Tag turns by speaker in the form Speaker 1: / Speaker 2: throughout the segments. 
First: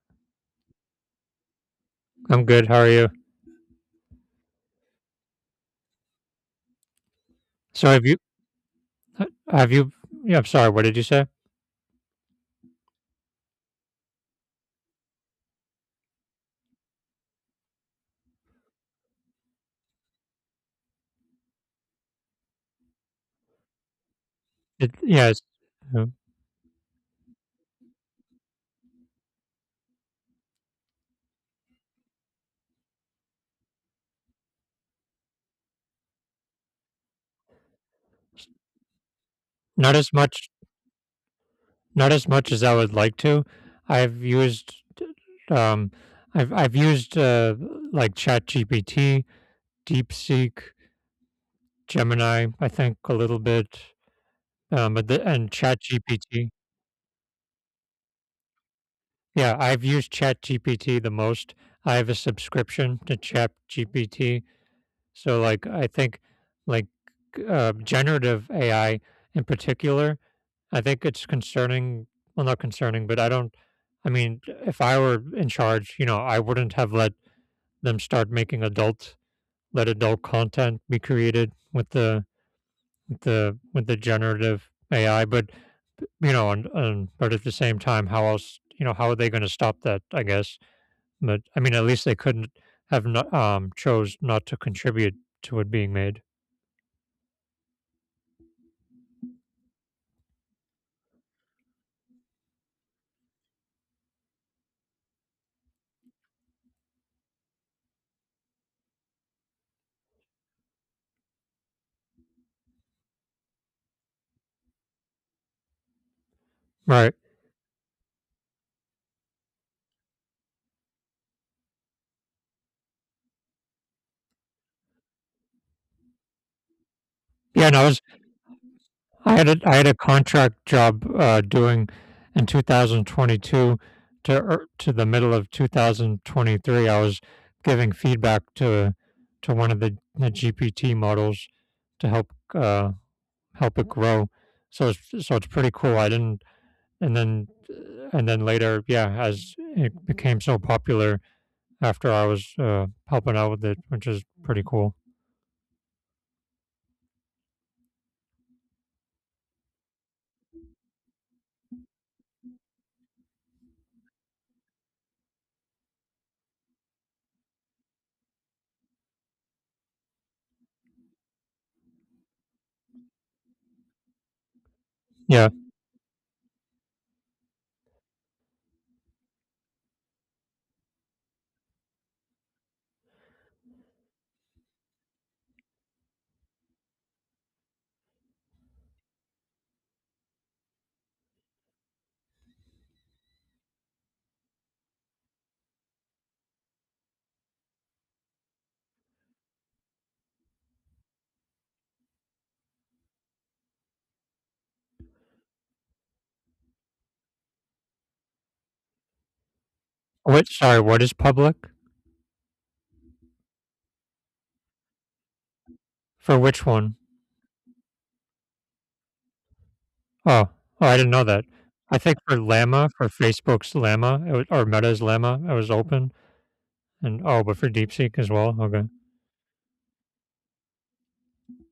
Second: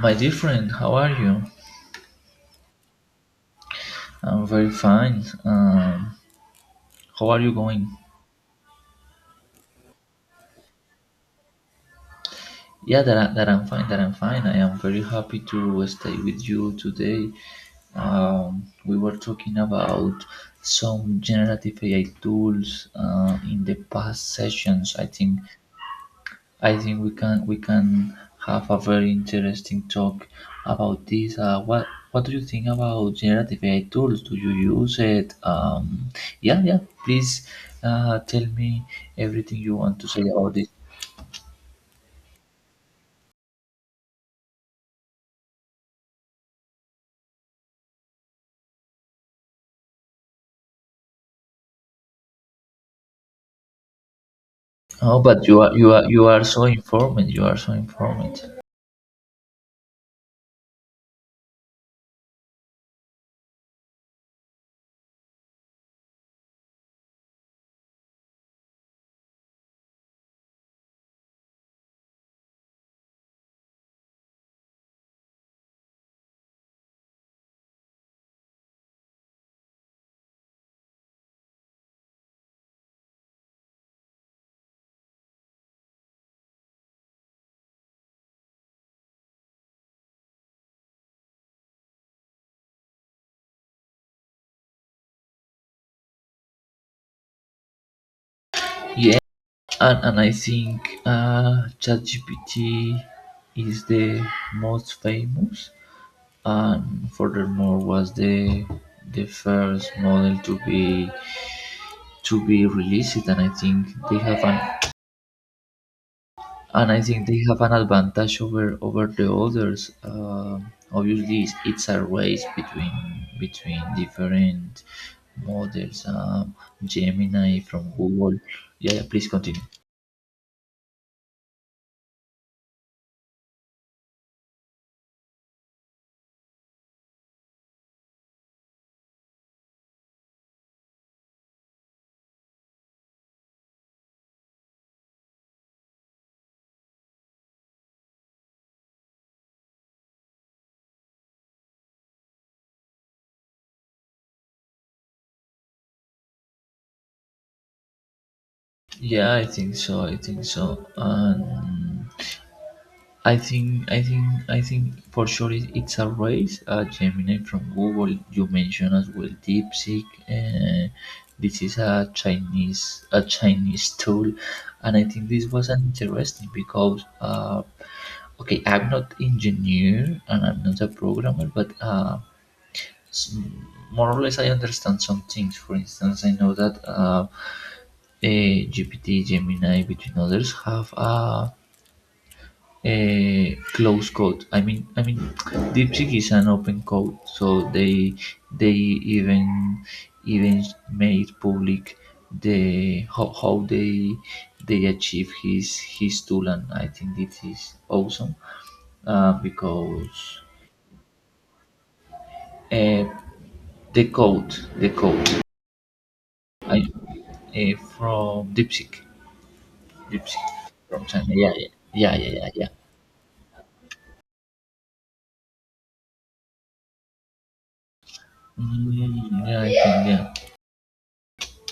Speaker 1: My dear friend, how are you?
Speaker 2: I'm good. How are you?
Speaker 1: I'm very fine. How are you going?
Speaker 2: So have you uh, have you yeah, I'm sorry, what did you say?
Speaker 1: Yeah, that, that I'm fine, that I'm fine. I am very happy to stay with you today. We were talking about some generative AI tools in the past
Speaker 2: It,
Speaker 1: sessions, I
Speaker 2: yeah,
Speaker 1: think.
Speaker 2: it's, uh,
Speaker 1: I think we can have a very interesting talk about this. What do you think about generative AI tools? Do you use it? Yeah, yeah. Please tell me everything you
Speaker 2: Not
Speaker 1: want to
Speaker 2: as
Speaker 1: say
Speaker 2: much,
Speaker 1: about this.
Speaker 2: not as much as I would like to. I've used um I've used like ChatGPT, DeepSeek, Gemini, I think a little bit. But
Speaker 1: Oh,
Speaker 2: the,
Speaker 1: but
Speaker 2: and
Speaker 1: you are
Speaker 2: ChatGPT.
Speaker 1: so informed. You are so informed.
Speaker 2: Yeah, I've used ChatGPT the most. I have a subscription to ChatGPT. So, I think, like, generative AI in particular, I think it's concerning. Well, not concerning, but I don't. I mean, if I were in charge, I wouldn't have let them start making adult, let adult content be created with the generative AI. But you know, and but at the same time, how else? You know, how are they going to stop that? I guess. But I mean, at least they couldn't have not chose not to contribute to it being made.
Speaker 1: Yeah, and I think ChatGPT is the most famous, and furthermore was the first model to be released, and I think they have an
Speaker 2: Right.
Speaker 1: advantage over the others. Obviously, it's a race between different models. Gemini
Speaker 2: Yeah, and
Speaker 1: from
Speaker 2: I was.
Speaker 1: Google. Yeah, yeah, please continue.
Speaker 2: I had a contract job doing in 2022 to the middle of 2023. I was giving feedback to one of the GPT models to help help it grow. So it's pretty cool. I didn't, and then, and then later, yeah, as it became so popular after I was helping out with it, which is pretty cool.
Speaker 1: Yeah, I think so. I think so. And I think for sure it's a race. Gemini from Google you mentioned as well. DeepSeek. Uh, this is a Chinese tool, and I think this
Speaker 2: Yeah.
Speaker 1: was interesting because okay, I'm not engineer and I'm not a programmer, but s- more or less I understand some things. For instance, I know that GPT, Gemini, between others, have a closed code. I mean, DeepSeek is an open code, so they even even made public the how they achieve his tool, and I think this is awesome, because
Speaker 2: What? Sorry. What is public
Speaker 1: uh, the code
Speaker 2: for which
Speaker 1: I
Speaker 2: one?
Speaker 1: from DeepSeek
Speaker 2: Oh,
Speaker 1: DeepSeek
Speaker 2: oh, I
Speaker 1: from
Speaker 2: didn't
Speaker 1: China.
Speaker 2: know that.
Speaker 1: Yeah, yeah,
Speaker 2: I
Speaker 1: yeah,
Speaker 2: think
Speaker 1: yeah,
Speaker 2: for
Speaker 1: yeah. Yeah.
Speaker 2: Llama, for Facebook's Llama, it was, or Meta's Llama, it was open. And oh, but for DeepSeek as well. Okay.
Speaker 1: Yeah, I think. Yeah,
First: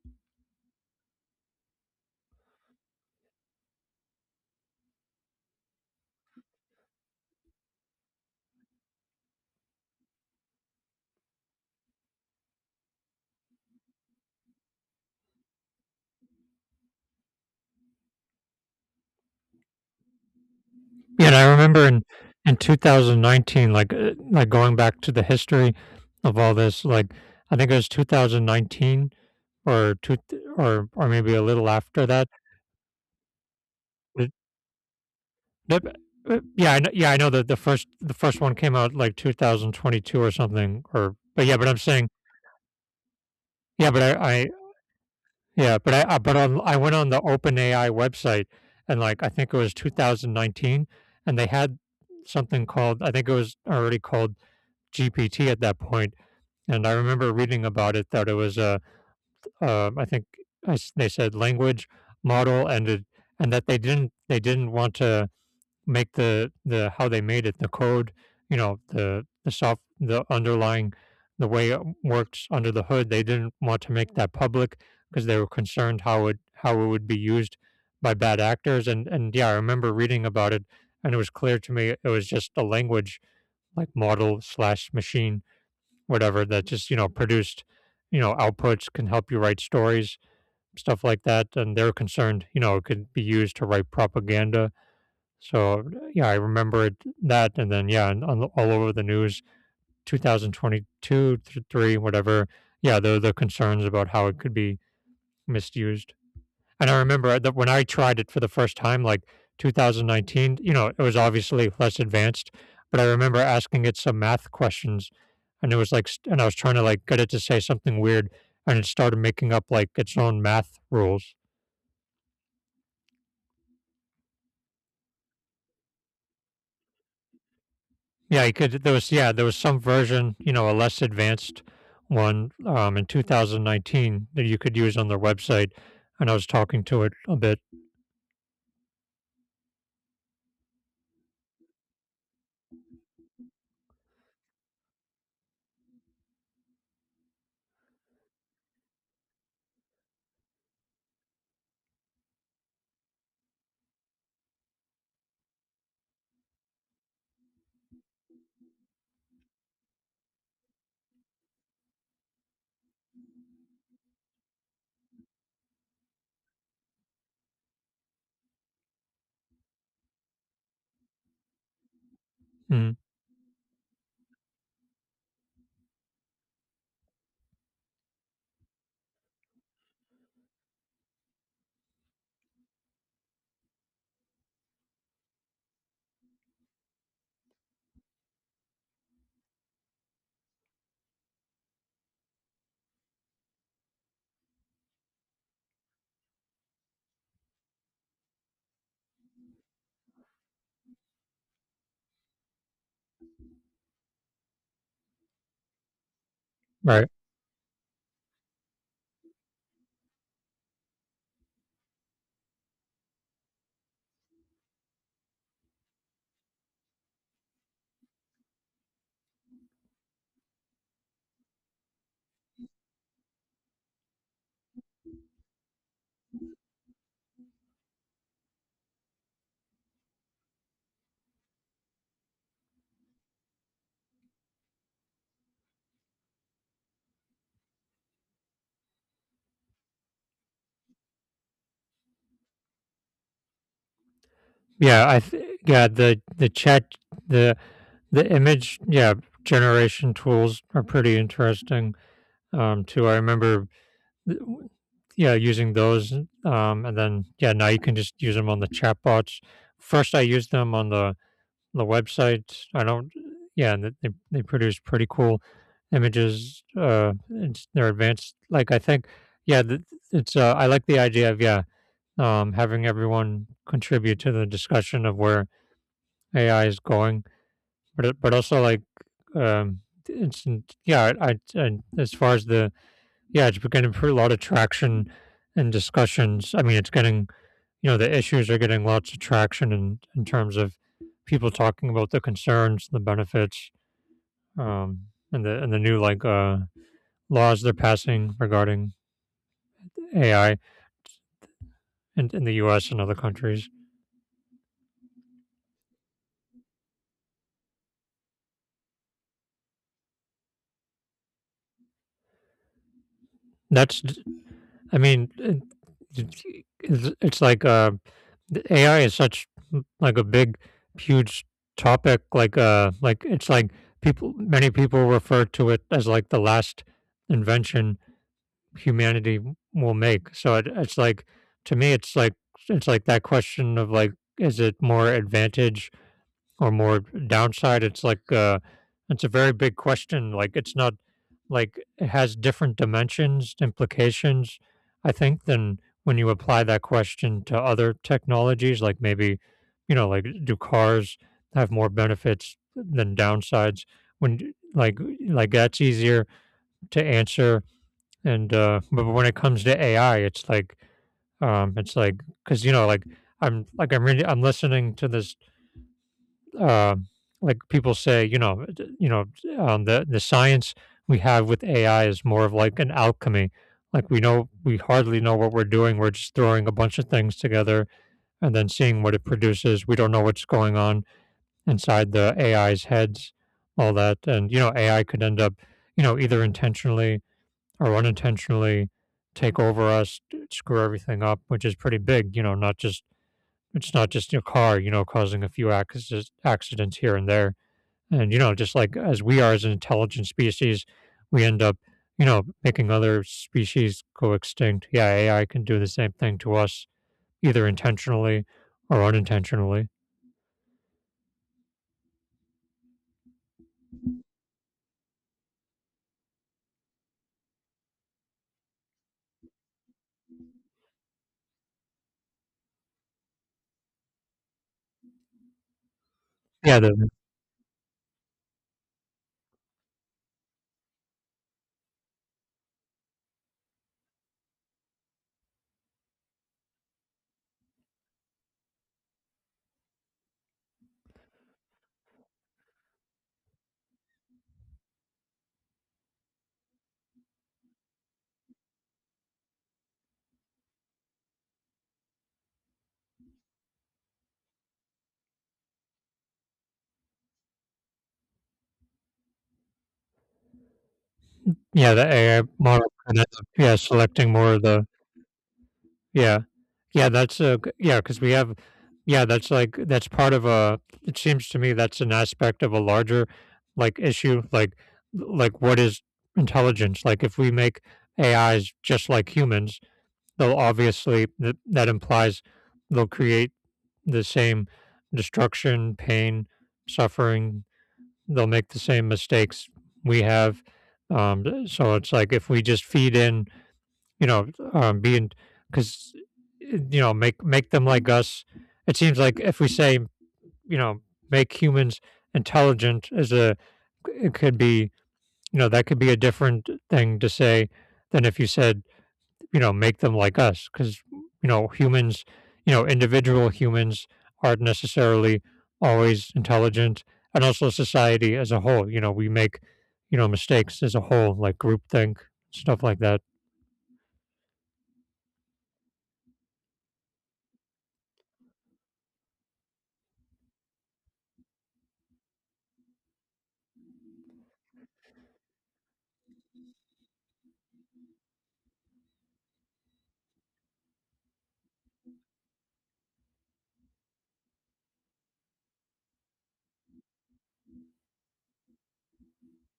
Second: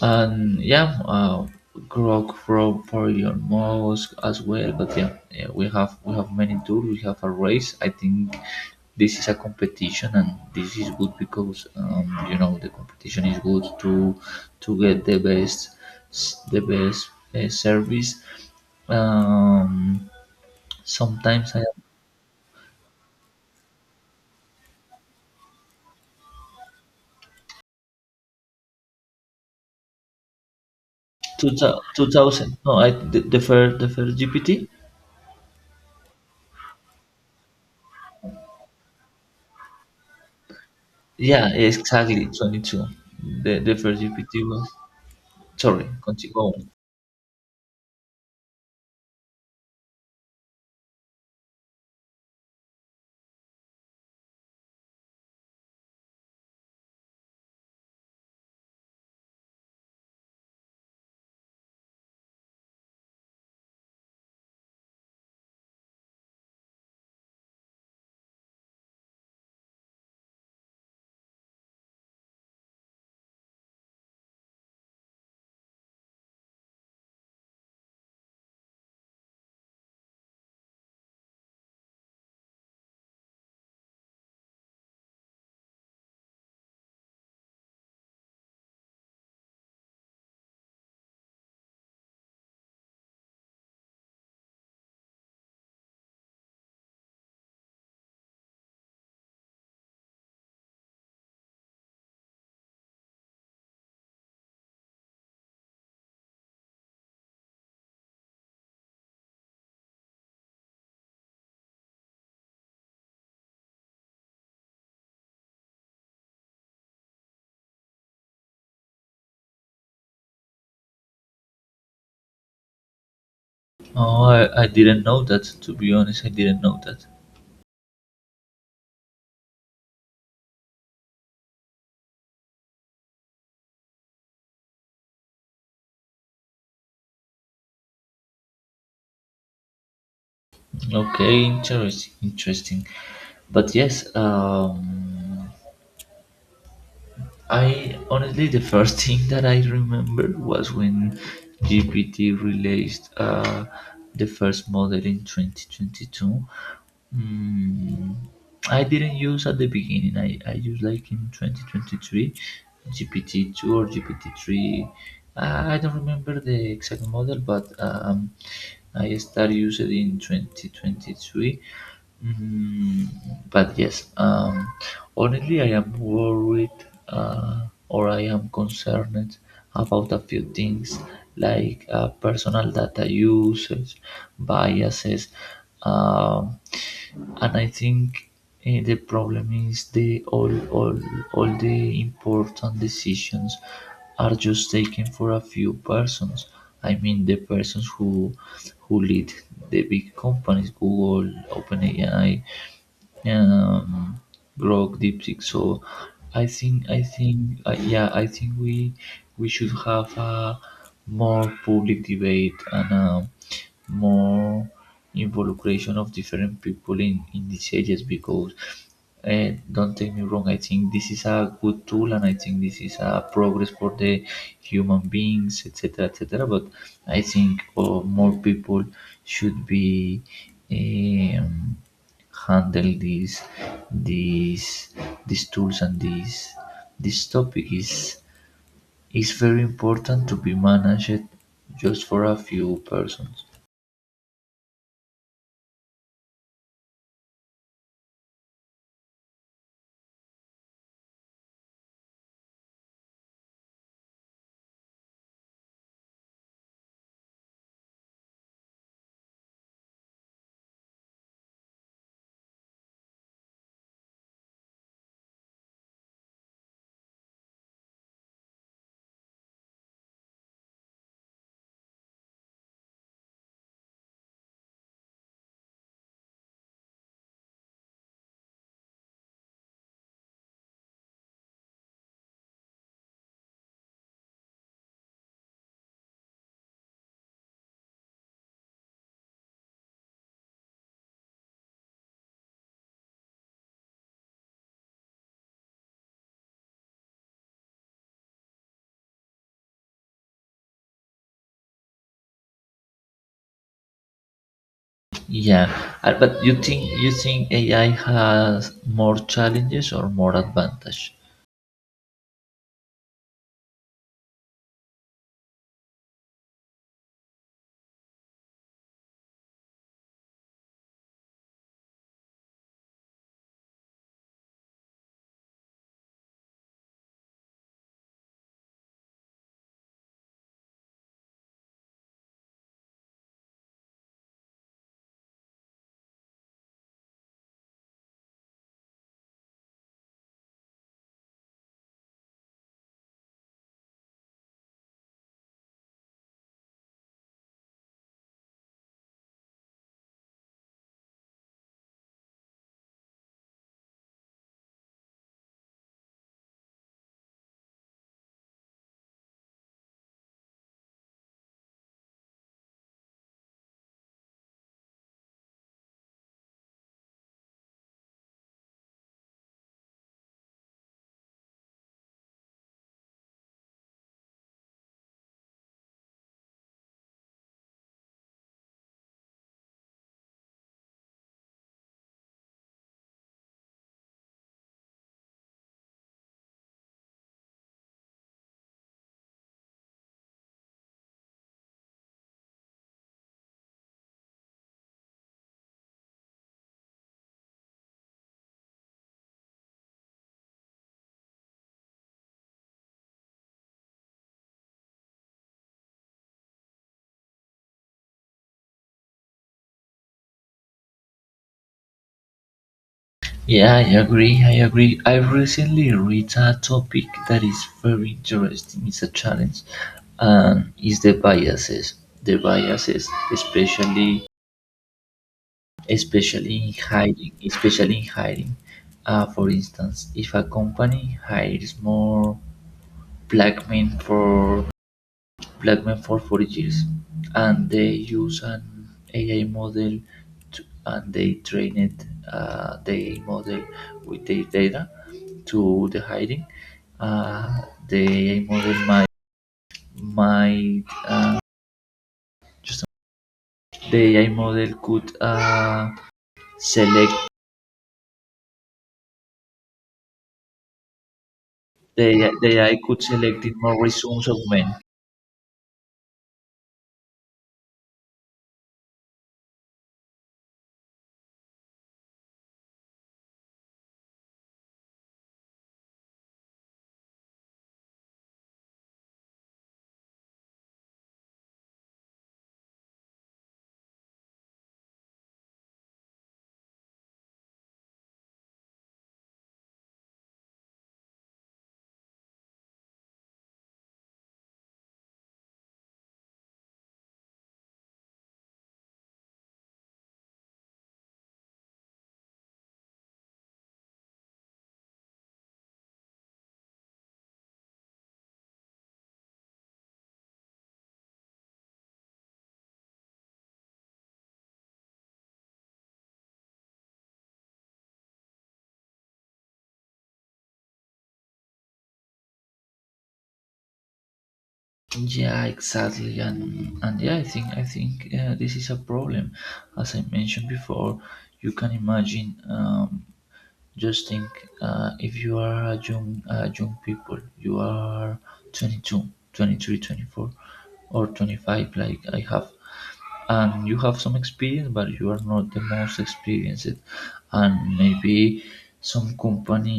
Speaker 1: and yeah, Grok Pro for your mosque as well. But yeah, yeah, we have many tools. We have a race. I think this is a competition, and this is good because, you know, the competition is good to get the best, the best service. Um,
Speaker 2: Yeah, and I
Speaker 1: sometimes I have
Speaker 2: remember in 2019, like going back to the history of all this, like I think it was 2019 or two th- or maybe a
Speaker 1: two
Speaker 2: little after that.
Speaker 1: thousand. No, I the first GPT.
Speaker 2: Yeah, I know, yeah, I know that the first one came out like 2022 or something, or but
Speaker 1: Yeah,
Speaker 2: yeah, but I'm saying
Speaker 1: exactly 22. The
Speaker 2: yeah,
Speaker 1: first
Speaker 2: but
Speaker 1: GPT
Speaker 2: I
Speaker 1: was. Sorry, continue.
Speaker 2: I went on the OpenAI website and like I think it was 2019, and they had something called, I think it was already called GPT at that point, and I remember reading about it that it was a I think they said language model and it, and that they didn't want to make the how they made it, the code, you know, the soft the underlying the way it works under the hood. They didn't want to make that public because they were concerned how it would be used by bad actors. And yeah, I remember reading about it, and it was clear to me it was just a language like model slash machine, whatever, that just you know produced you know outputs, can help you write stories, stuff like that, and they're concerned you know it could be used to write propaganda. So, yeah, I remembered that, and then, yeah, and on the all over the news, 2022 thr 3, whatever, yeah, there the concerns about how it could be misused, and I remember that when I tried it for the first time, like 2019, you know, it was obviously less advanced, but I remember asking it some math questions, and it was like st and I was trying to, like, get it to say something weird, and it started making up, like, its own math rules.
Speaker 1: Oh, I didn't know that. To be honest, I didn't know that.
Speaker 2: Yeah, you could. There was yeah, there was some version, you know, a less advanced one in 2019 that you could use on their website, and I was talking to it a bit.
Speaker 1: Okay, interesting, interesting. But yes, I honestly, the first thing that I remember was when GPT released the first model in 2022. Mm, I didn't use at the beginning. I used like in 2023, GPT-2 or GPT-3. I don't remember the exact model, but I started using it in 2023.
Speaker 2: Mm,
Speaker 1: Mm, but yes, honestly, I am worried, or I am concerned about a few things like personal data usage, biases, um, and I think the problem is the all the important decisions are just taken for a few persons. I mean the persons who lead the big companies: Google, OpenAI, um, Grok, DeepSeek. So I think,
Speaker 2: right.
Speaker 1: yeah, I think we should have a more public debate and a more involucration of different people in these areas, because, and don't take me wrong, I think this is a good tool and I think this is a progress for the human beings, etc. etc. But I think more people should be, um, handle these these tools, and this. This topic is very important to be managed just for a few persons.
Speaker 2: Yeah, I th- yeah the chat the the image yeah generation tools are pretty interesting too. I remember th- yeah using those and then yeah now you can just use them on the chatbots. First, I used them on the website, I don't yeah, and they produce pretty cool images. It's they're advanced, like, I think yeah, th it's, I like the idea of, yeah, having everyone contribute to the discussion of where AI is going, but it but also, like, um, it's yeah, I and as far as the yeah, it's getting a lot of traction in discussions, I mean, it's getting you know the issues are getting lots of traction in terms of people talking about the concerns, the benefits, um, and the new like laws they're passing regarding AI in the U.S. and other countries.
Speaker 1: Yeah, but you think AI has more challenges or more advantage?
Speaker 2: That's I mean it- it's it's like the AI is such like a big huge topic like it's like people, many people refer to it as like the last invention humanity will make. So it, it's like to me, it's like that question of like, is it more advantage or more downside? It's like it's a very big question. Like it's not like it has different dimensions, implications. I think than when you apply that question to other technologies, like maybe you know, like do cars have more benefits than downsides? When like that's easier to answer, and but when it comes to AI, it's like because you know, like I'm really I'm listening to this uh, like people say, you know, you know, the science we have with AI is more of like an alchemy. Like we know we hardly know what we're doing. We're just throwing a bunch of things together and then seeing what it produces. We don't know what's going on inside the AI's heads, all that, and you know, AI could end up, you know, either intentionally or unintentionally take over us, screw everything up, which is pretty big, you know, not just it's not just your car, you know, causing a few accidents here and there. And you know, just like as we are as an intelligent species, we end up, you know, making other species go extinct. Yeah, AI can do the same thing to us either intentionally or unintentionally.
Speaker 1: Yeah, I agree. I agree. I recently read a topic that is very interesting. It's a challenge, and is the biases. The biases, especially, especially in
Speaker 2: Yeah, the
Speaker 1: hiring, especially in hiring. For instance, if a company hires more black men for Blackman for 40 years, and they use an AI model, and they train it, the AI model, with the data to the hiding. Uh, the AI model might just, the AI model could uh, select
Speaker 2: yeah, the
Speaker 1: the
Speaker 2: AI
Speaker 1: the AI
Speaker 2: model
Speaker 1: could
Speaker 2: kind of
Speaker 1: select it
Speaker 2: yeah,
Speaker 1: more resumes
Speaker 2: selecting
Speaker 1: of
Speaker 2: more of
Speaker 1: men.
Speaker 2: the yeah. Yeah, that's a g yeah because we have yeah, that's, like that's part of a it seems to me that's an aspect of a larger, like, issue, like, what is intelligence? Like, if we make AIs just like humans, so obviously, that implies they'll create the same destruction, pain, suffering. They'll make the same mistakes we have. Um, so it's like if we just feed in, you know, being because you know make make them like us. It seems like if we say you know make humans intelligent as a it could be you know that could be a different thing to say than if you said you know, make them like us because, you know, humans, you know, individual humans aren't necessarily always intelligent. And also society as a whole, you know, we make, you know, mistakes as a whole, like groupthink, stuff like that.
Speaker 1: Yeah, exactly, and yeah, I think, this is a problem. As I mentioned before, you can imagine. Just think, if you are a young, people, you are 22, 23, 24, or 25, like I have, and you have some experience, but you are not the most experienced, and maybe some company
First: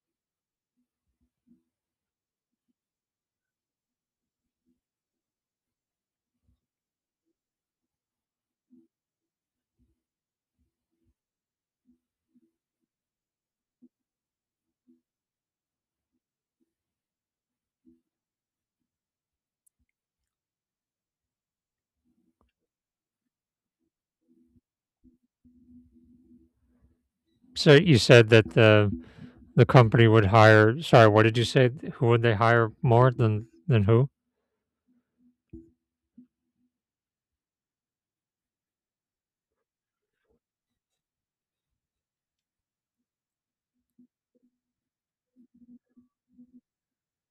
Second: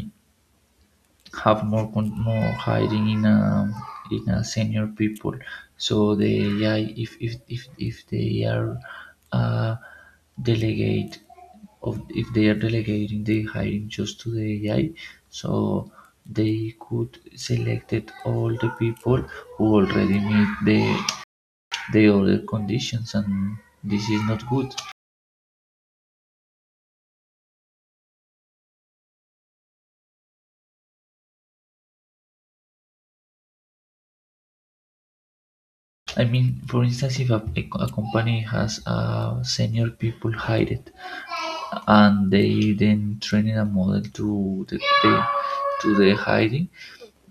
Speaker 1: have more hiring in, a senior people. So the AI, if they are uh, delegate of if they are delegating the hiring just to the AI, so they could selected all the people who already meet the other conditions, and this is not good.
Speaker 2: So you said that the company would hire, sorry, what did you say? Who would they hire more than who?
Speaker 1: I mean, for instance, if a company has senior people hired and they then training a model to, the to the hiring.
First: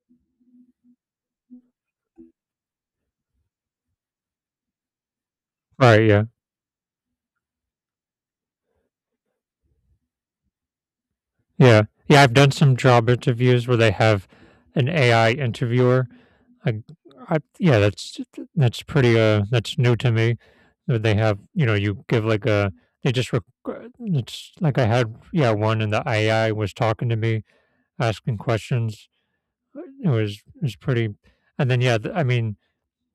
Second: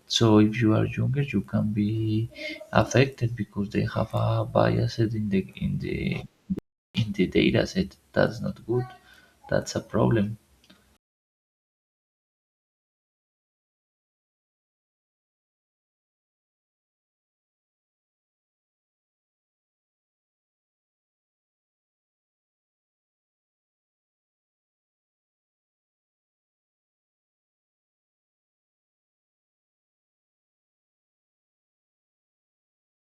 Speaker 1: So if you are younger, you can be affected because they have a bias
Speaker 2: Right, yeah.
Speaker 1: in the data set. That's not good. That's a problem.
Speaker 2: Yeah. Yeah, I've done some job interviews where they have an AI interviewer. I I yeah, that's pretty, that's new to me that they have you know, you give, like, a they just req it's like I had yeah, one and the AI was talking to me, asking questions. Uh, It was it was pretty and then, yeah, I mean,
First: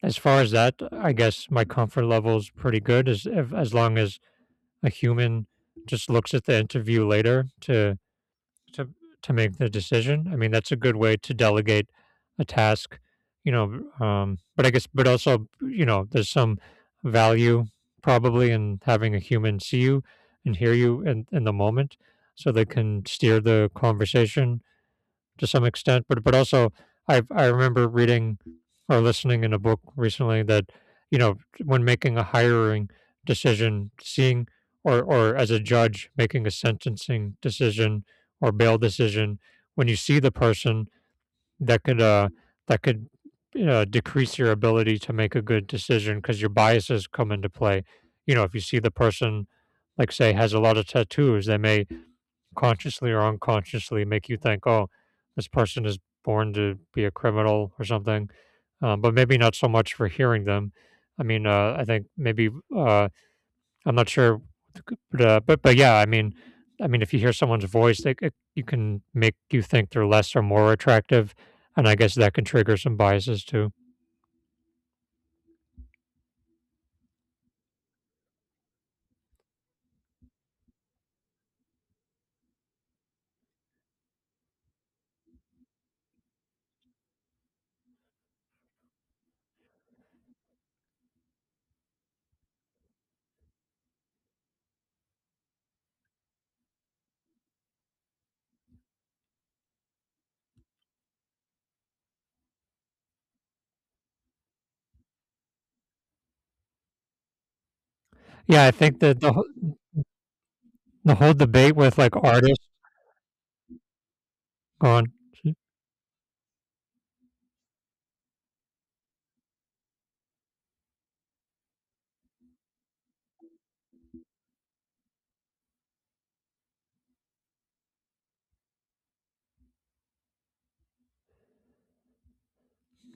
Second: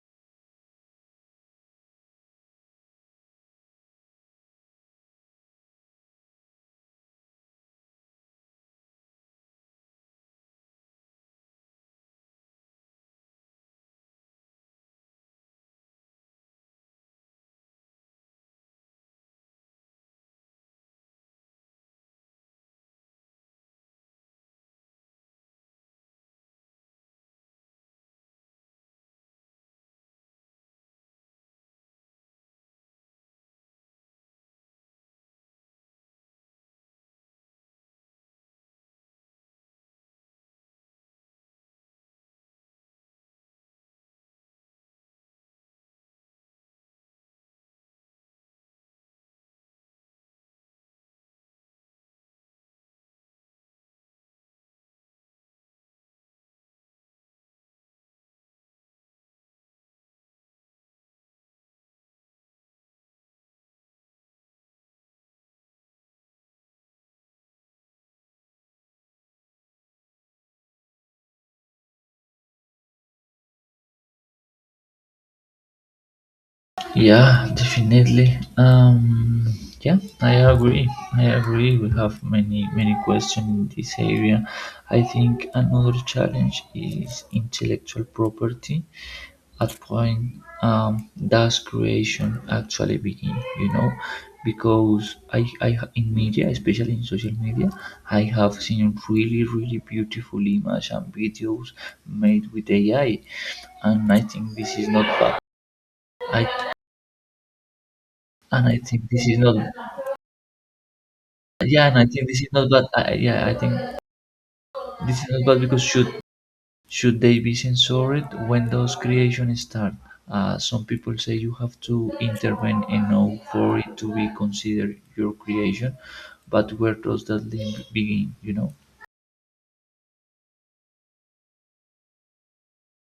Speaker 2: as far as that, I guess my comfort level is pretty good as if as long as a human just looks at the interview later to to to make the decision. I mean, that's a good way to delegate a task, you know, but I guess but also, you know, there's some value probably in having a human see you and hear you in the moment so they can steer the conversation to some extent, but also I remember reading or listening in a book recently that you know when making a hiring decision, seeing or as a judge making a sentencing decision or bail decision, when you see the person that could uh that could decrease your ability to make a good decision because your biases come into play. You know, if you see the person, like say, has a lot of tattoos, they may consciously or unconsciously make you think, oh, this person is born to be a criminal or something, but maybe not so much for hearing them. I think maybe uh, I'm not sure, but if you hear someone's voice, you can make you think they're less or more attractive, and I guess that can trigger some biases too.
Speaker 1: Yeah, definitely. Yeah, I agree. I agree. We have many many questions in this area. I think another challenge is intellectual property. At point, does creation actually begin? You know, because I in media, especially in social media, I have seen really really beautiful images and videos made with AI, and I think this is not bad. I
Speaker 2: Yeah,
Speaker 1: and
Speaker 2: I
Speaker 1: I
Speaker 2: think
Speaker 1: think
Speaker 2: that
Speaker 1: this is not
Speaker 2: the whole debate
Speaker 1: yeah, and
Speaker 2: with
Speaker 1: I
Speaker 2: like
Speaker 1: think this is
Speaker 2: artists
Speaker 1: not bad. I think
Speaker 2: go on.
Speaker 1: this is not bad because, should they be censored when those creations start? Some people say you have to intervene enough for it to be considered your creation, but where does that link begin? You know?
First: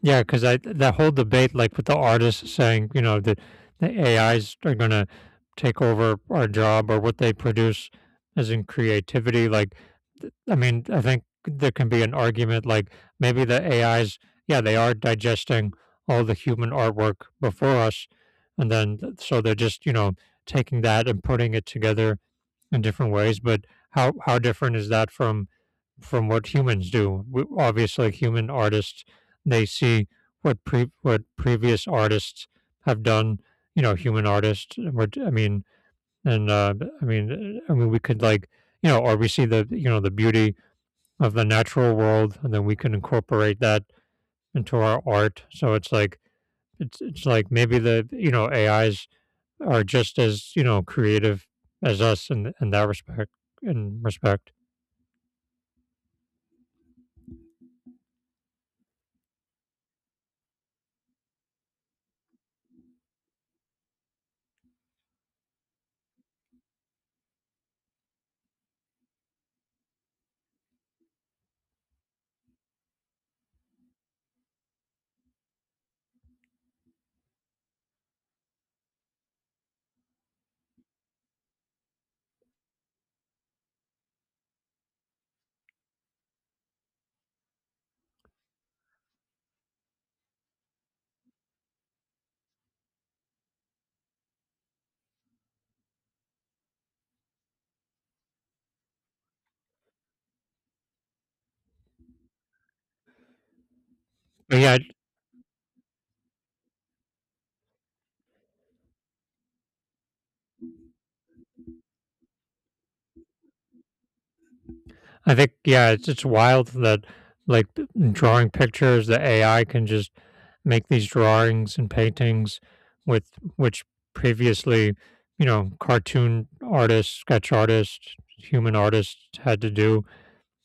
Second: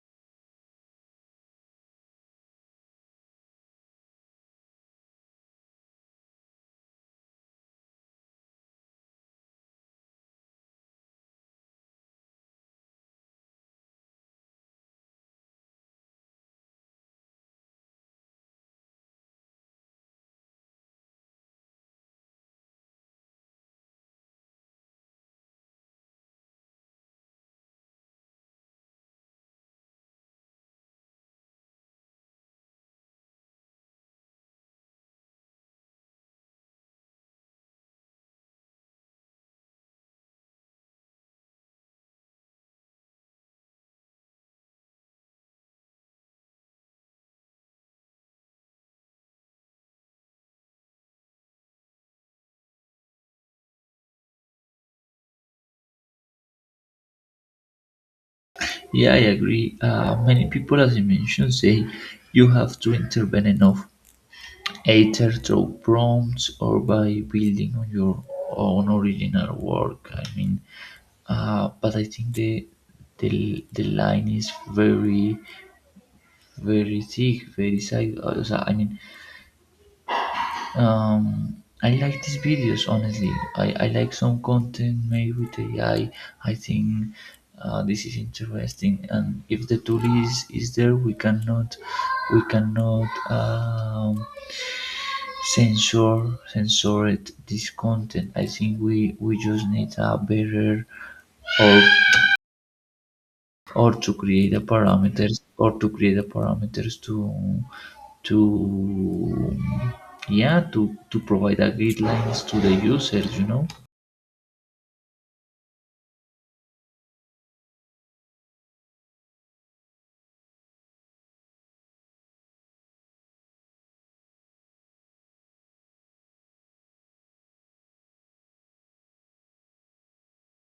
Speaker 2: Yeah, because I that whole debate, like with the artists saying, you know, that the AIs are gonna take over our job or what they produce, as in creativity. Like, I think there can be an argument like maybe the AIs, yeah, they are digesting all the human artwork before us, and then so they're just you know taking that and putting it together in different ways. But how different is that from what humans do. Obviously, human artists they see what previous artists have done. You know, human artists. What I mean, and I mean, we could like you know, or we see the you know the beauty of the natural world, and then we can incorporate that into our art. So it's like maybe the you know AIs are just as, you know, creative as us in that respect in respect.
Speaker 1: Yeah, I agree. Many people, as I mentioned, say you have to intervene enough, either through prompts or by building on your own original work. I mean, but I think the line is very very sick, very sick. Also, I mean, I like these videos, honestly. I like some content made with AI. I think this is interesting, and if the tool is there, we cannot, we cannot um, censor it, this content. I think we just need a better, or to create a
Speaker 2: But yeah,
Speaker 1: parameters, to to provide a guidelines to the users.
Speaker 2: it's wild that like drawing pictures, the AI can just make these drawings and paintings with which previously, you know, cartoon artists, sketch artists, human artists had to do.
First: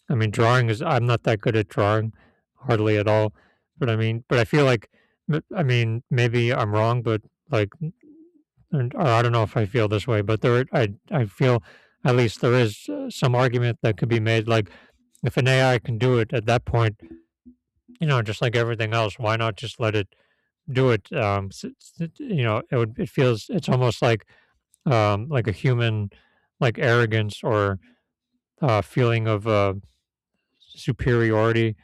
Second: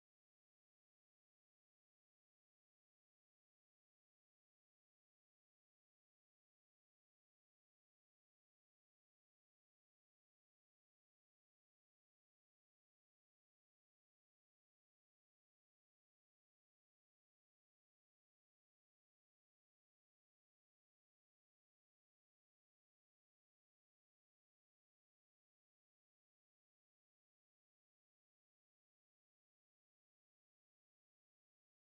Speaker 2: I mean, drawing is I'm not that good at drawing, hardly at all. But I feel like, maybe I'm wrong, but like, or I don't know if I feel this way, but I feel at least there is some argument that could be made. Like, if an AI can do it at that point, you know, just like everything else, why not just let it do it? You know, it would, it feels, it's almost like a human, like arrogance or feeling of superiority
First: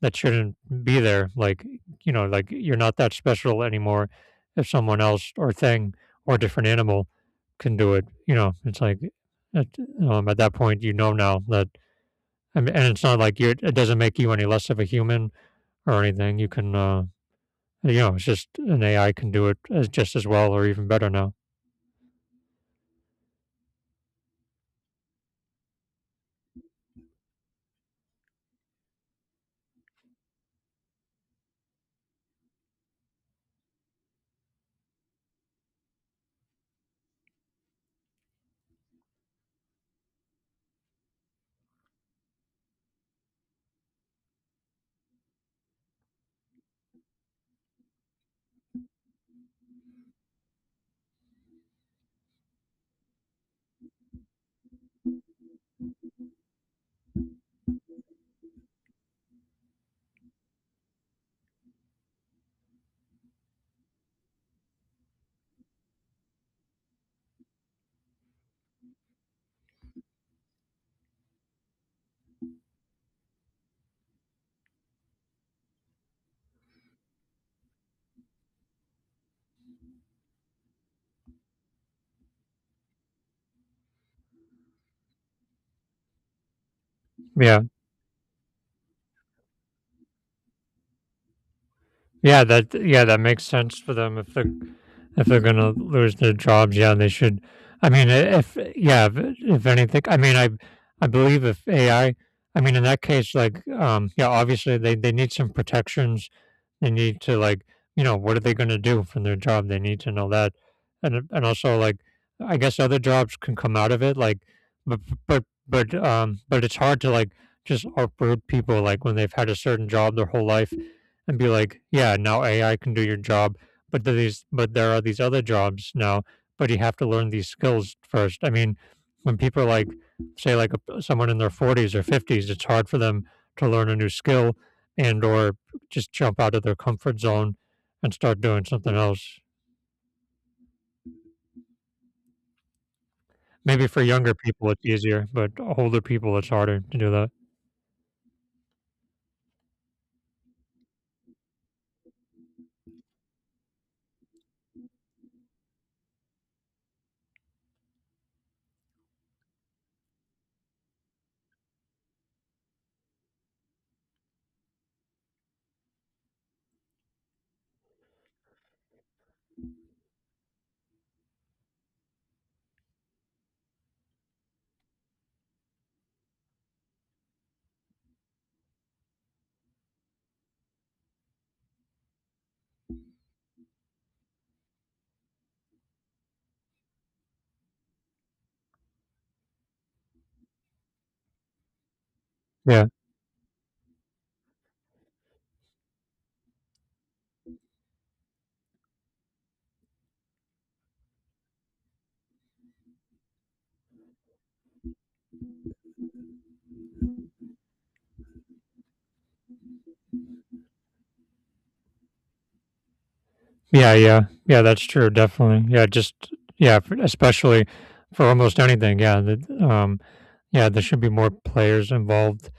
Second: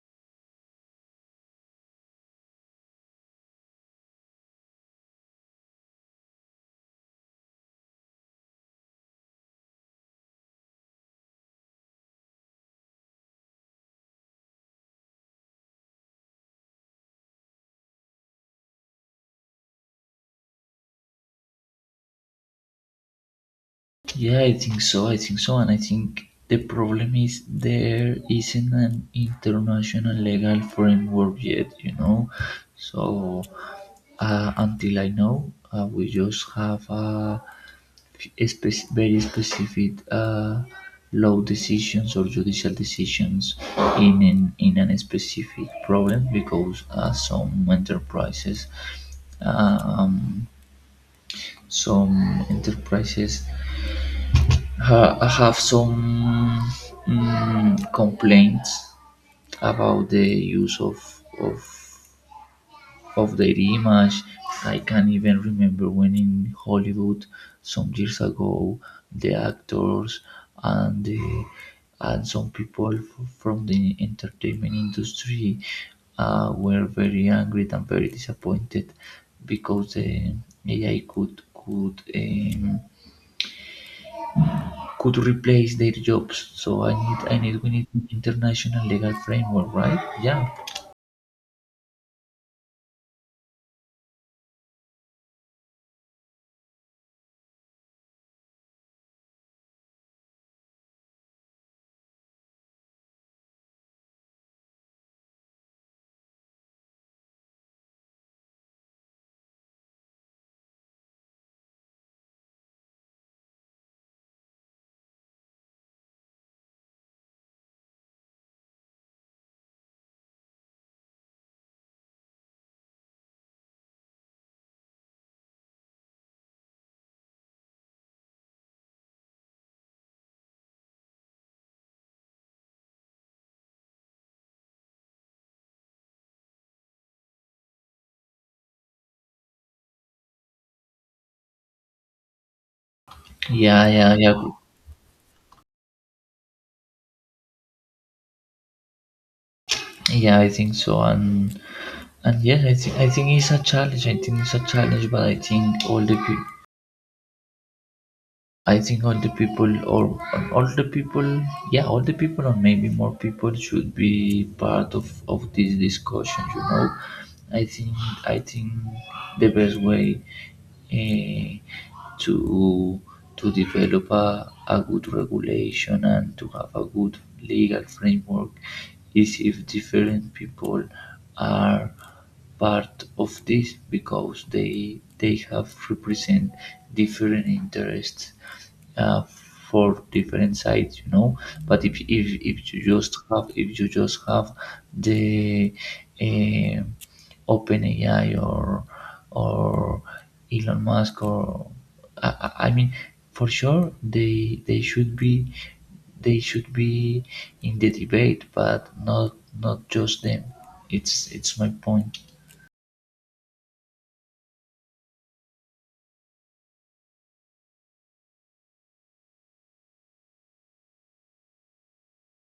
Speaker 2: that shouldn't be there. Like, you know, like you're not that special anymore if someone else or thing or different animal can do it. You know, it's like at, at that point, you know now that, I mean, and it's not like it doesn't make you any less of a human or anything. You can, you know, it's just an AI can do it as just as well or even better now.
Speaker 1: Yeah, I think so. I think so, and I think the problem is there isn't an international legal framework yet. So until I know, we just have a, very specific law decisions or judicial decisions in a specific problem, because um, some enterprises have some, complaints about the use of their image. I can even remember when in Hollywood some years ago, the actors, and the, and some people from the entertainment industry were very angry and very disappointed because the AI, could replace their jobs. So, I need
Speaker 2: Yeah.
Speaker 1: we need an international legal framework, right? yeah,
Speaker 2: Yeah, that makes sense for them if they're gonna lose their jobs. Yeah, they should. I mean, I- if yeah, if anything, I believe if AI, in that case, like yeah, obviously they need some protections. They need to like you know what are they gonna do from their job? They need to know that, and also like I guess other jobs can come out of it. Like, but but it's hard to like just uproot people like when they've had a certain job their whole life and be like, yeah, now AI can do your job, but there are these other jobs now, but you have to learn these skills first. I mean, when people are like say like someone in their 40s or 50s, it's hard for them to learn a new skill and or just jump out of their comfort zone and start doing something else.
Speaker 1: yeah,
Speaker 2: Maybe for
Speaker 1: yeah,
Speaker 2: younger
Speaker 1: yeah.
Speaker 2: people it's easier, but older people it's harder to do that.
Speaker 1: Yeah. I think so. And yes, I think, it's a challenge. I think it's a challenge, but I think all the people, or all the people, yeah, all the people, or maybe more people should be part of this discussion. You know, I think, I think the best way, eh, to develop a good regulation and to have a good legal framework, is if different people are part of this because they have represent different interests, uh, for different sides. But if you
Speaker 2: Yeah.
Speaker 1: just have, the, um OpenAI, or or Elon Musk, or, I mean, for sure they should be in the debate, but not just them. It's my point.
Speaker 2: Yeah, yeah. Yeah, that's true, definitely. Yeah, for especially for almost anything, yeah, there should be more players involved,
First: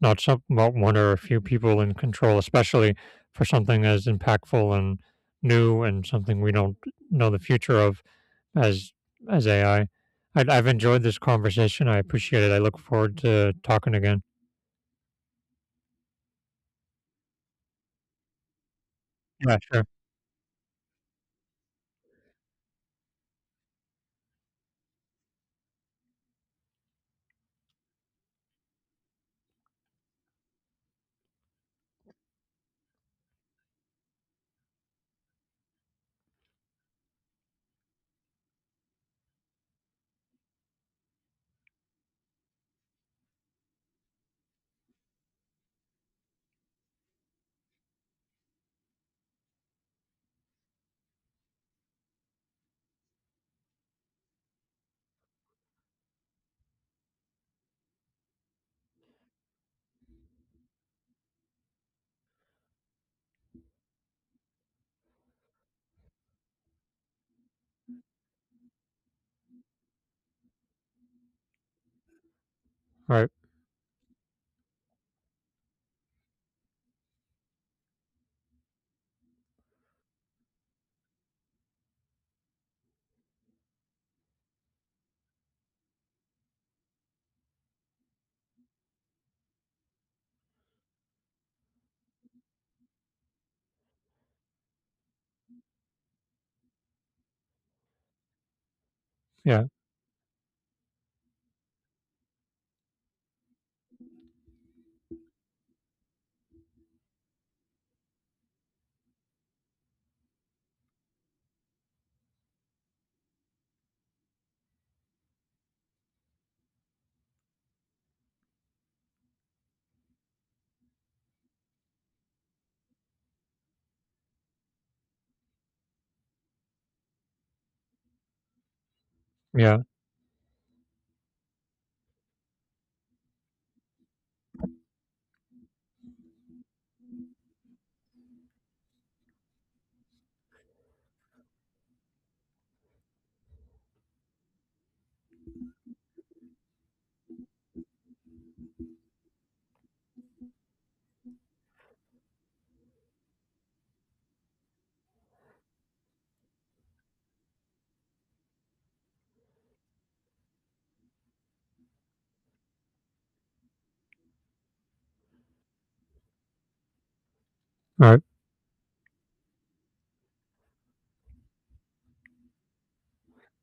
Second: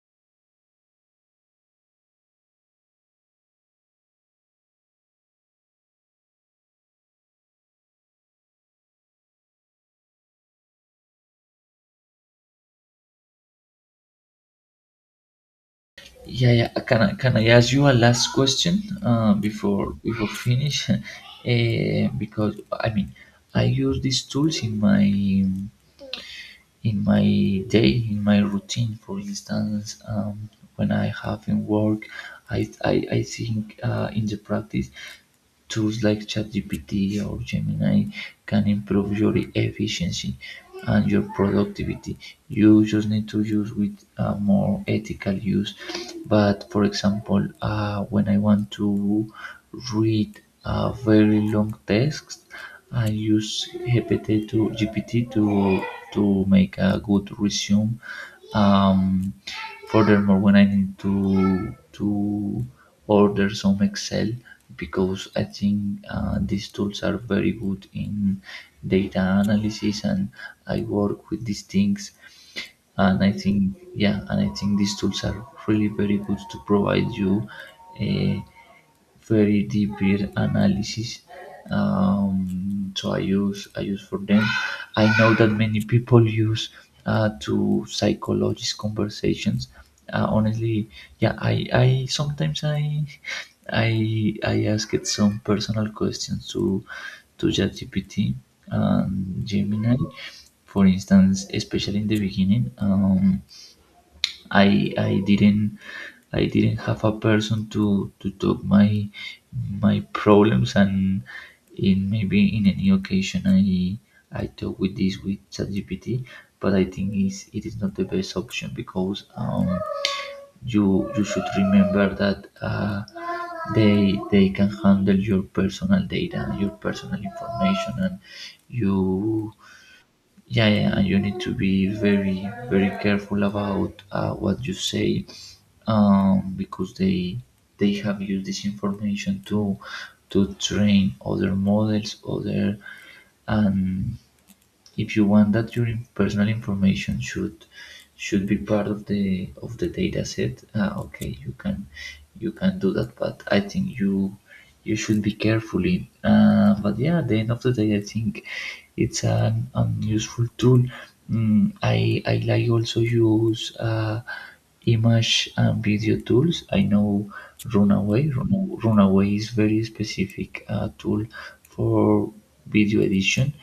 Speaker 2: not one or a few people in control, especially for something as impactful and new and something we don't know the future of as as AI. I have enjoyed this conversation. I appreciate it. I look forward to talking again.
Speaker 1: Yeah, yeah, can I ask you a last question,
Speaker 2: Yeah, sure.
Speaker 1: before finish Because I mean, I use these tools in, my in my day, in my routine. For instance, when I have in work, I think, in the practice, tools like ChatGPT or Gemini can improve your efficiency and your productivity. You just need to use with a more ethical use. But for example, when I want to read a very long text, I use GPT to, GPT to make a good resume. Um, furthermore, when I need to order some Excel, because I think these tools are very good in data analysis, and I work with these things.
Speaker 2: All
Speaker 1: And
Speaker 2: right.
Speaker 1: I think, yeah, and I think these tools are really very good to provide you. Uh, very deep peer analysis. So I use, for them. I know that many people use to psychologist conversations. Honestly, yeah, I sometimes I ask it some personal questions to ChatGPT and
Speaker 2: Yeah,
Speaker 1: Gemini, for instance, especially in the beginning. I I didn't I didn't have a person to talk my my problems and in maybe in any occasion I talk with this with ChatGPT, but I think is it is not the best option because you should remember that they can handle your personal data, your personal information, and you
Speaker 2: yeah.
Speaker 1: yeah, yeah, and you need to be very, very careful about what you say, because they have used this information to train other models, other and if you want that your personal information should be part of the data set ah, okay you can do that but I think you you should be carefully but yeah at the end of the day I think it's an useful tool. Mm, I like also use image and video tools. I know
Speaker 2: All right.
Speaker 1: Runaway. Runaway is very specific tool for video edition.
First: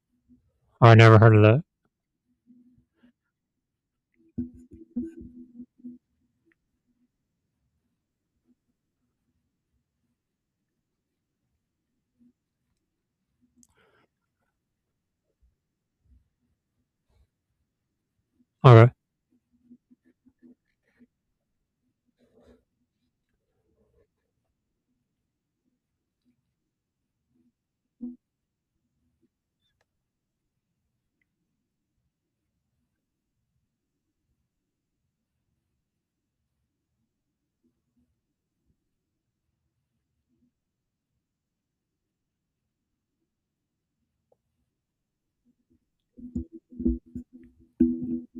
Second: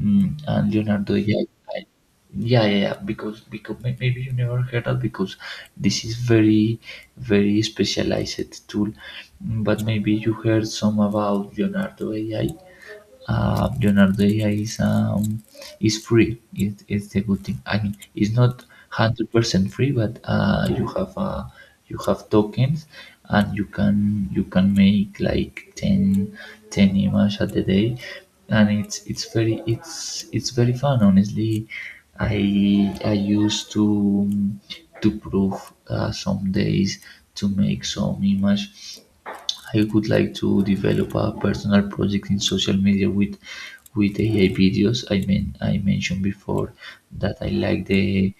Speaker 1: And
Speaker 2: I
Speaker 1: Leonardo,
Speaker 2: never heard
Speaker 1: yeah,
Speaker 2: of that.
Speaker 1: I- yeah, yeah, yeah, because maybe you never heard of because this is very very specialized tool. Mm, but maybe you heard some about Leonardo AI. Leonardo A I is free. It's the good thing. I mean, it's not
Speaker 2: All right.
Speaker 1: 100% free, but you have tokens, and you can make like 10 10 images at the day, and it's very fun. Honestly, I used to prove some days to make some image. I would like to develop a personal project in social media with AI videos. I mean, I mentioned before that I like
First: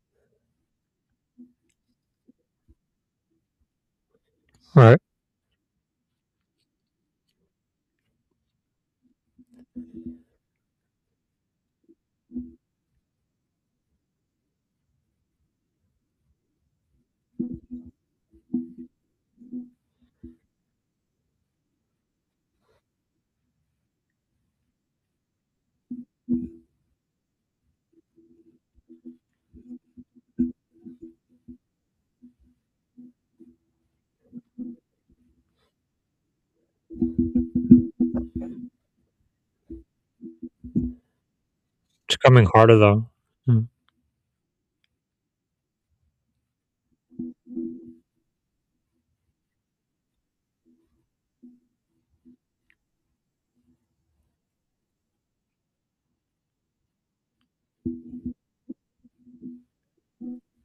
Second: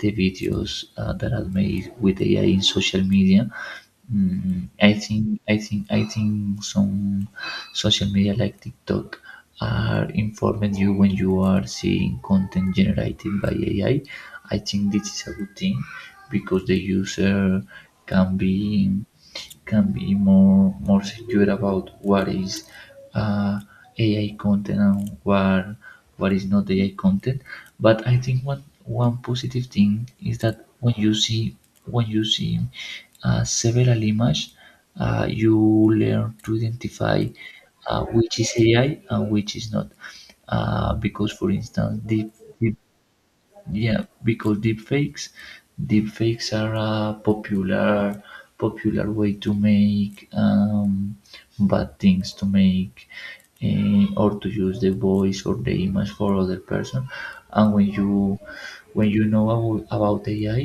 Speaker 1: the videos that are made with AI in social media.
Speaker 2: All
Speaker 1: I
Speaker 2: right.
Speaker 1: think I think I think some social media like TikTok are informing you when you are seeing content generated by AI. I think this is a good thing because the user can be can be more secure about what is uh, AI content and what is not AI content. But I think one positive thing is that when you see when you see several images, you learn to identify which is AI and which is not. Because, for instance,
Speaker 2: It's
Speaker 1: deep,
Speaker 2: coming
Speaker 1: deep
Speaker 2: harder though. Mm.
Speaker 1: yeah, because deepfakes are a popular way to make bad things, to make or to use the voice or the image for other person. And when you know about AI,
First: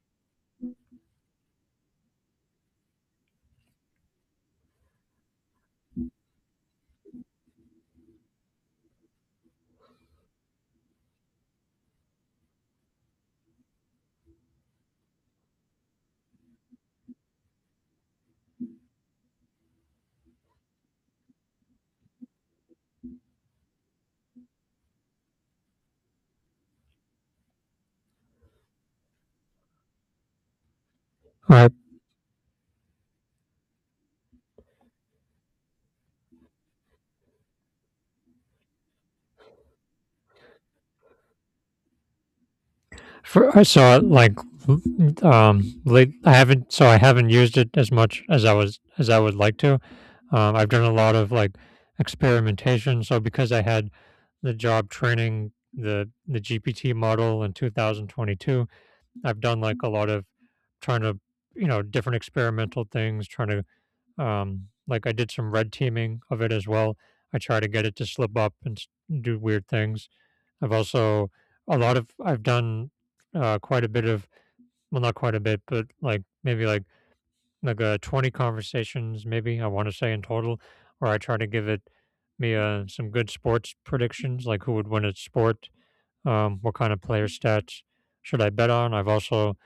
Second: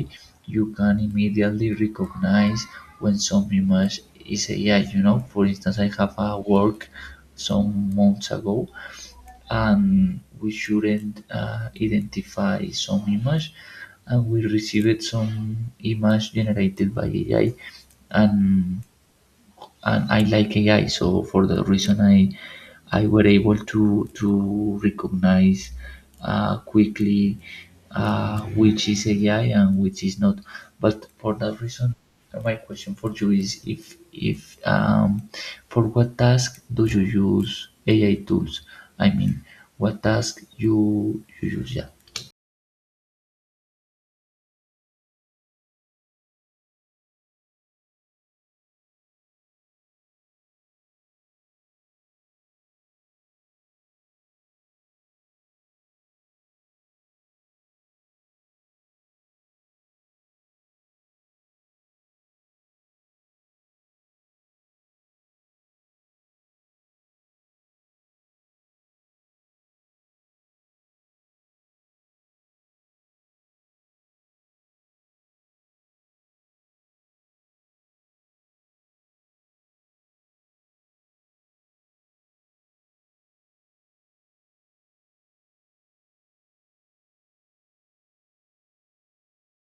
Speaker 1: you can immediately recognize when some image is AI. You know, for instance, I have a work some months ago and we shouldn't identify some image, and we received some image generated by AI and and I like AI. So for that reason, I were able to recognize quickly which is AI and which is not. But for
Speaker 2: All
Speaker 1: that
Speaker 2: right.
Speaker 1: reason, my question for you is if for what task do you use AI tools? I mean, what task you you use? Yeah.
Speaker 2: I saw it like late. I haven't used it as much as I was as I would like to. I've done a lot of like experimentation. So because I had the job training the GPT model in 2022, I've done like a lot of trying to you know different experimental things. Trying to Like I did some red teaming of it as well. I try to get it to slip up and do weird things. I've also I've done quite a bit of well, not quite a bit, but like maybe like 20 conversations, maybe I want to say in total, where I try to give it me some good sports predictions, like who would win at sport, what kind of player stats should I bet on. I've also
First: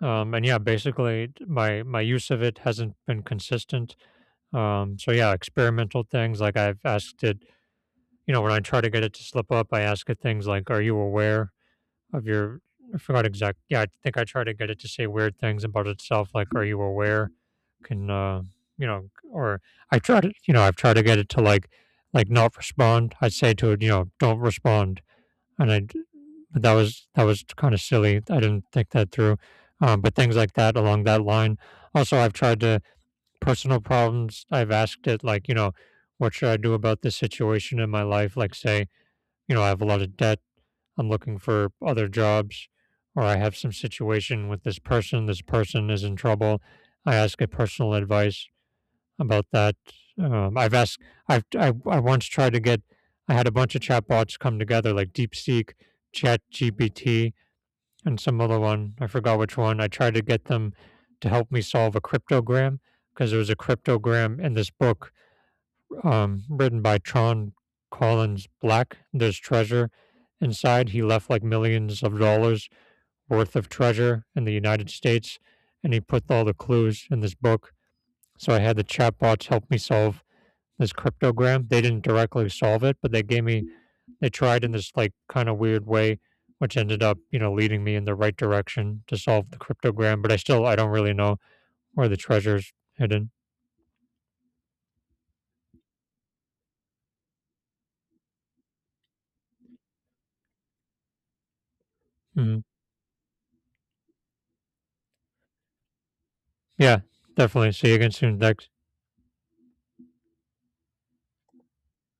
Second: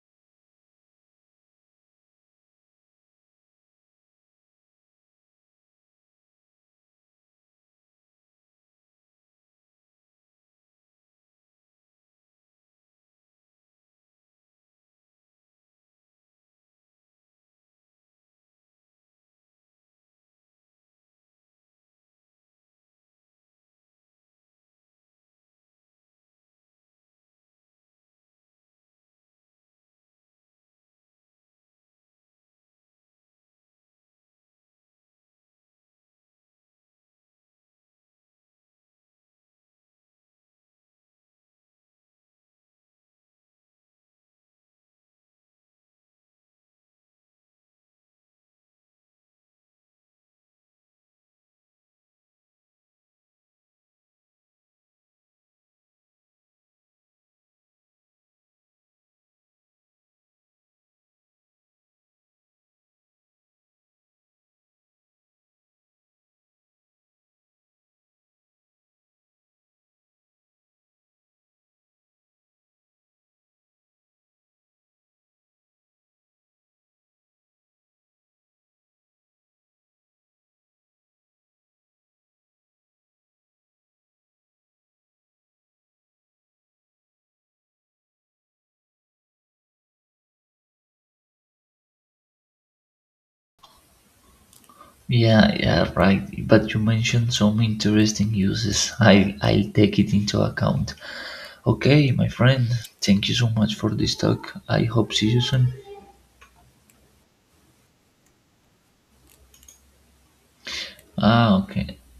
Speaker 2: and yeah, basically my use of it hasn't been consistent. Experimental things like I've asked it. You know, when I try to get it to slip up, I ask it things like, "Are you aware of your" I forgot exact. Yeah, I think I try to get it to say weird things about itself, like "Are you aware?" Can you know? Or I try to, you know, I've tried to get it to like not respond. I'd say to it, you know, don't respond. And I, d- but that was kind of silly. I didn't think that through. But things like that along that line. Also, I've tried to personal problems. I've asked it like, you know, what should I do about this situation in my life? Like, say, you know, I have a lot of debt. I'm looking for other jobs, or I have some situation with this person. This person is in trouble. I ask a personal advice about that. Um, I've asked. I once tried to get. I had a bunch of chatbots come together, like DeepSeek, ChatGPT, and some other one. I forgot which one. I tried to get them to help me solve a cryptogram because there was a cryptogram in this book written by Tron Collins Black. There's treasure inside. He left like millions of dollars worth of treasure in the United States, and he put all the clues in this book. So I had the chatbots help me solve this cryptogram. They didn't directly solve it, but they gave me, they tried in this like kind of weird way, which ended up, you know, leading me in the right direction to solve the cryptogram. I don't really know where the treasure's hidden.
Speaker 1: Yeah, yeah, right. But you mentioned some interesting uses. I'll take it into account. Okay, my
Speaker 2: Mhm.
Speaker 1: friend, thank you so much for this talk. I hope see you soon.
Speaker 2: Yeah, definitely. See you again soon. Thanks.
Speaker 1: Ah, okay.